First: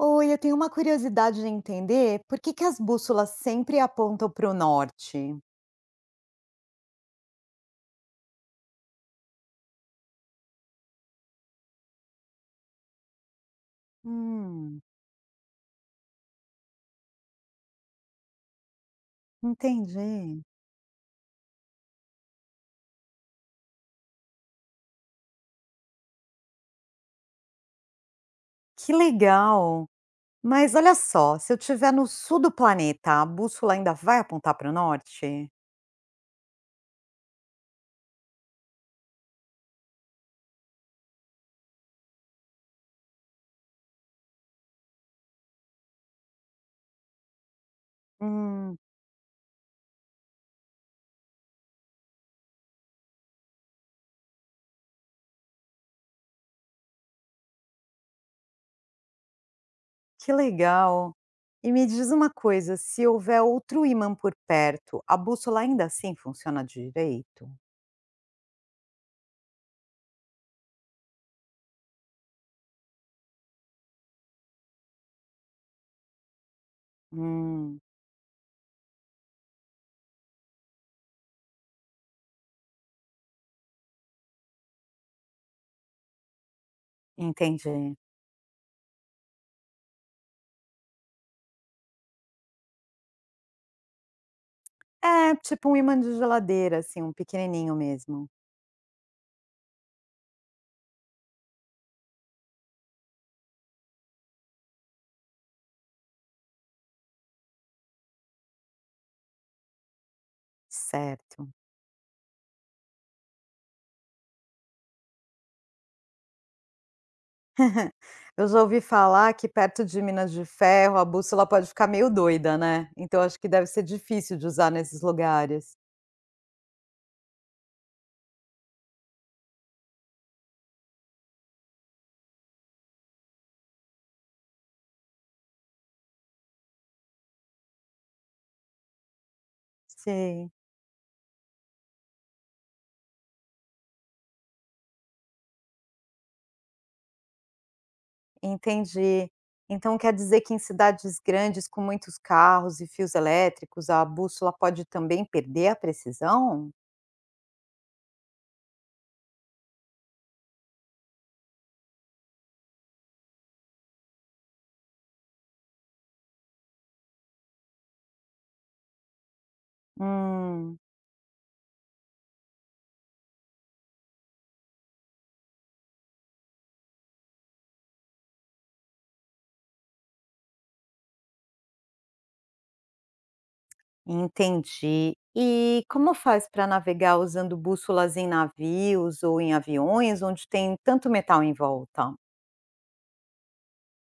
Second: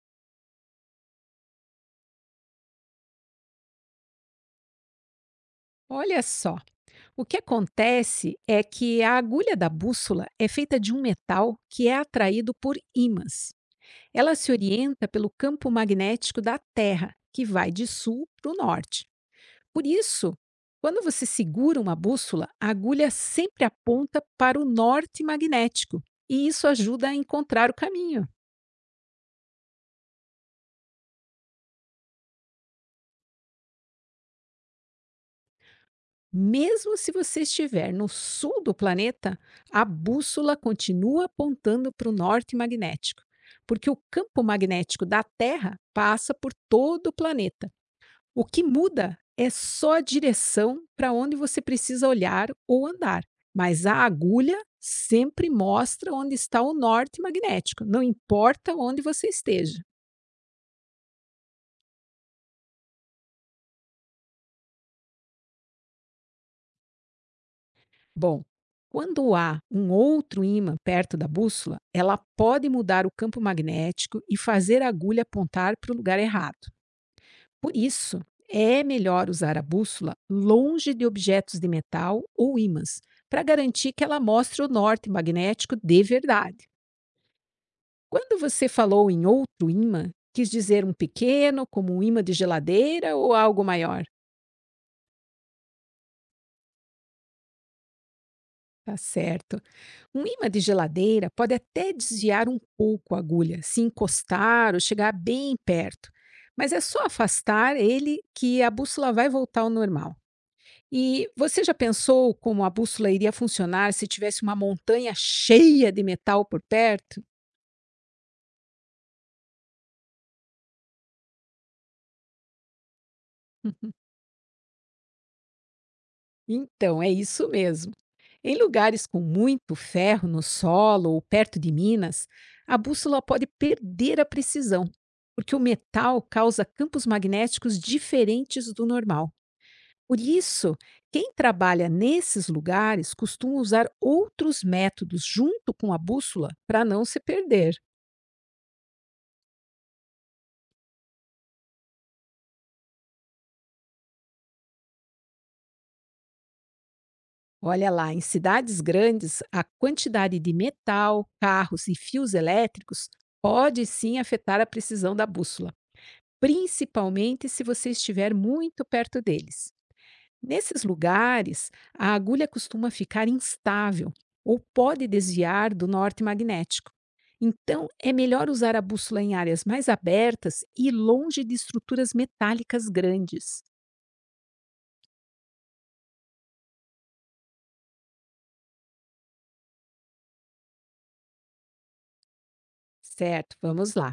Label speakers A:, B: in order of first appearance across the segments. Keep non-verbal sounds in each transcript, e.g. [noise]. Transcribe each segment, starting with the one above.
A: Oi, eu tenho uma curiosidade de entender por que que as bússolas sempre apontam para o norte.
B: Olha só. O que acontece é que a agulha da bússola é feita de um metal que é atraído por ímãs. Ela se
A: Hum,
B: orienta pelo campo magnético da Terra, que vai de sul para o norte. Por isso,
A: entendi.
B: quando você segura uma bússola, a agulha sempre aponta para o norte magnético, e isso ajuda a encontrar o caminho.
A: Que legal. Mas olha só, se eu estiver no sul do planeta, a bússola ainda vai apontar para o norte?
B: Mesmo se você estiver no sul do planeta, a bússola continua apontando para o norte magnético, porque o campo magnético da Terra passa por todo o planeta. O que
A: Hum,
B: muda é só a direção para onde você precisa olhar ou andar, mas a agulha sempre mostra onde está o norte magnético, não importa onde você esteja.
A: que legal. E me diz uma coisa, se houver outro ímã por perto, a bússola ainda assim funciona direito?
B: Bom, quando há um outro ímã perto da bússola, ela pode mudar o campo magnético e fazer a agulha apontar para o lugar errado. Por
A: Hum,
B: isso, é melhor usar a bússola longe de objetos de metal ou ímãs, para garantir que ela mostre o norte magnético de verdade.
A: entendi.
B: Quando você falou em outro ímã, quis dizer um pequeno, como um ímã de geladeira ou algo maior?
A: É, tipo um ímã de geladeira, assim, um pequenininho mesmo.
B: Tá certo. Um imã de geladeira pode até desviar um pouco a agulha, se encostar ou chegar bem perto, mas é só afastar ele que a bússola vai voltar ao normal. E
A: Certo.
B: você já pensou como a bússola iria funcionar se tivesse uma montanha cheia de metal por perto?
A: Eu já ouvi falar que perto de minas de ferro a bússola pode ficar meio doida, né, então acho que deve ser
B: [laughs]
A: difícil de usar nesses lugares.
B: Então, é isso mesmo. Em lugares com muito ferro no solo ou perto de minas, a bússola pode perder a precisão, porque o metal causa campos magnéticos diferentes do normal. Por
A: Sim,
B: isso, quem trabalha nesses lugares costuma usar outros métodos junto com a bússola para não se perder.
A: entendi. Então quer dizer que em cidades grandes com muitos carros e fios elétricos, a bússola pode também perder a precisão?
B: Olha lá, em cidades grandes, a quantidade de metal, carros e fios elétricos pode sim afetar a precisão da bússola, principalmente se você estiver muito perto deles.
A: Hum,
B: Nesses lugares, a agulha costuma ficar instável ou pode desviar do norte magnético. Então, é melhor usar a bússola em áreas mais abertas e longe de estruturas metálicas grandes.
A: entendi. E como faz para navegar usando bússolas em navios ou em aviões onde tem tanto metal em volta?
B: Certo, vamos lá.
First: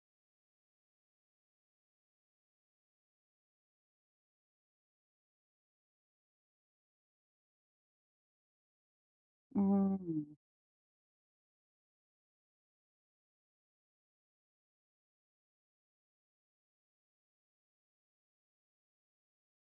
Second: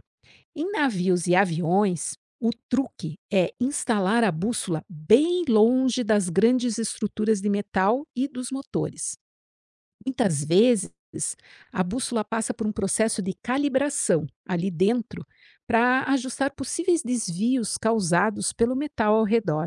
B: Em navios e aviões, o truque é instalar a bússola bem longe das grandes estruturas de metal e dos motores.
A: Hum,
B: Muitas vezes, a bússola passa por um processo de calibração ali dentro para ajustar possíveis desvios causados pelo metal ao redor.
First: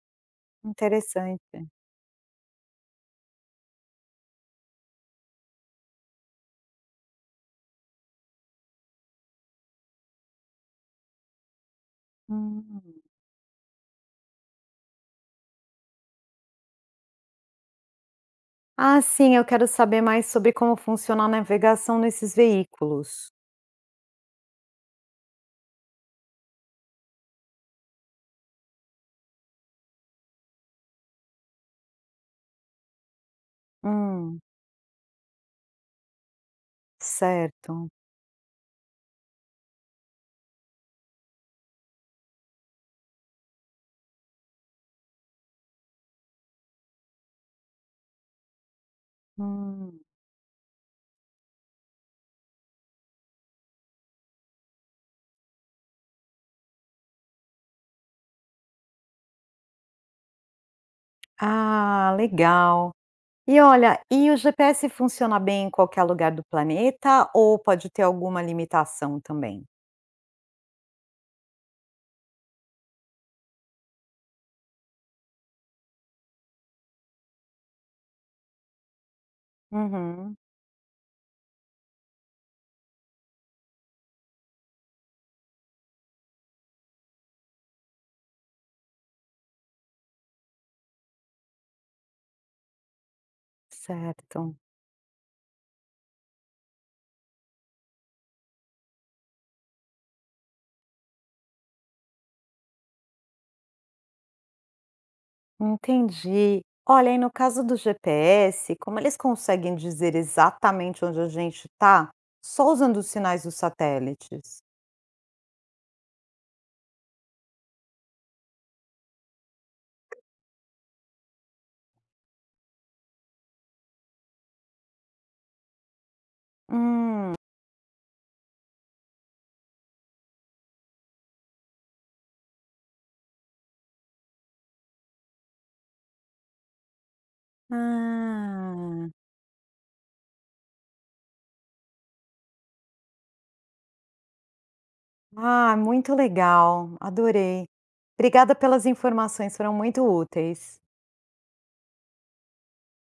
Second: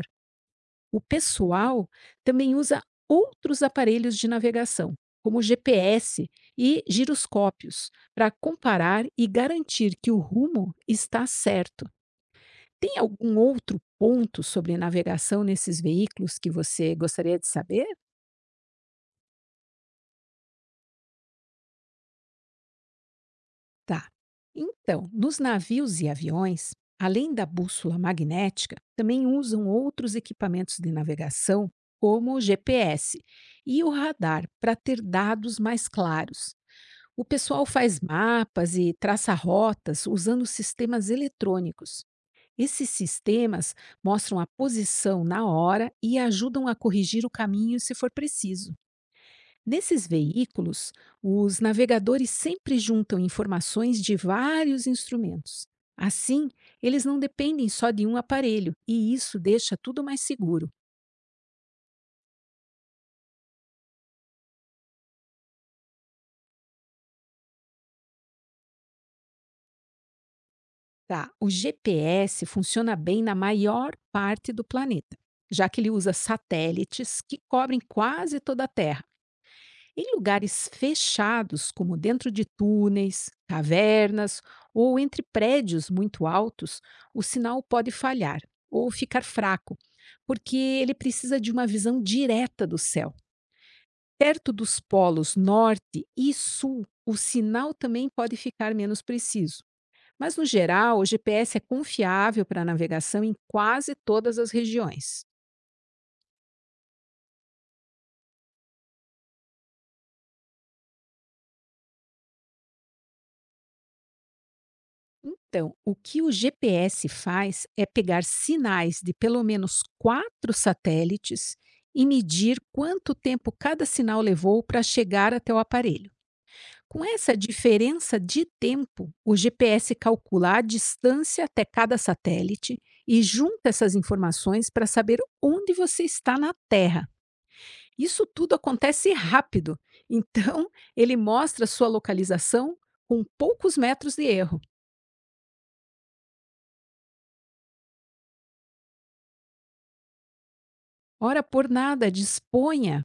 B: O
A: interessante.
B: pessoal também usa outros aparelhos de navegação, como GPS e giroscópios, para comparar e garantir que o rumo está certo.
A: Hum.
B: Tem algum outro ponto sobre navegação nesses veículos que você gostaria de saber?
A: Ah, sim, eu quero saber mais sobre como funciona a navegação nesses veículos.
B: Tá. Então, nos navios e aviões, além da bússola magnética, também usam outros equipamentos de navegação, como o GPS e o
A: Hum,
B: radar, para ter dados mais claros. O pessoal
A: certo.
B: faz mapas e traça rotas usando sistemas eletrônicos. Esses sistemas mostram a posição na hora e ajudam a corrigir o caminho se for preciso.
A: Hum.
B: Nesses veículos, os navegadores sempre juntam informações de vários instrumentos. Assim, eles não dependem só de um aparelho e isso deixa tudo mais seguro.
A: Ah, legal. E olha, e o GPS funciona bem em qualquer lugar do planeta ou pode ter alguma limitação também?
B: Tá, o GPS funciona bem na maior parte do planeta, já que ele usa satélites que cobrem quase toda a Terra. Em
A: Uhum,
B: lugares fechados, como dentro de túneis, cavernas ou entre prédios muito altos, o sinal pode falhar ou ficar fraco, porque ele precisa de uma visão direta do céu. Perto
A: certo.
B: dos polos norte e sul, o sinal também pode ficar menos preciso. Mas, no geral, o GPS é confiável para navegação em quase todas as regiões.
A: Entendi. Olha, e no caso do GPS, como eles conseguem dizer exatamente onde a gente está? Só usando os sinais dos satélites.
B: Então, o que o GPS faz é pegar sinais de pelo menos quatro satélites e medir quanto tempo cada sinal levou para chegar até o aparelho. Com
A: Hum,
B: essa diferença de tempo, o GPS calcula a distância até cada satélite e junta essas informações para saber onde você está na Terra. Isso tudo
A: ah.
B: acontece rápido, então [laughs] ele mostra sua localização com poucos metros de erro.
A: Ah, muito legal, adorei. Obrigada pelas informações, foram muito úteis.
B: Ora por nada, disponha.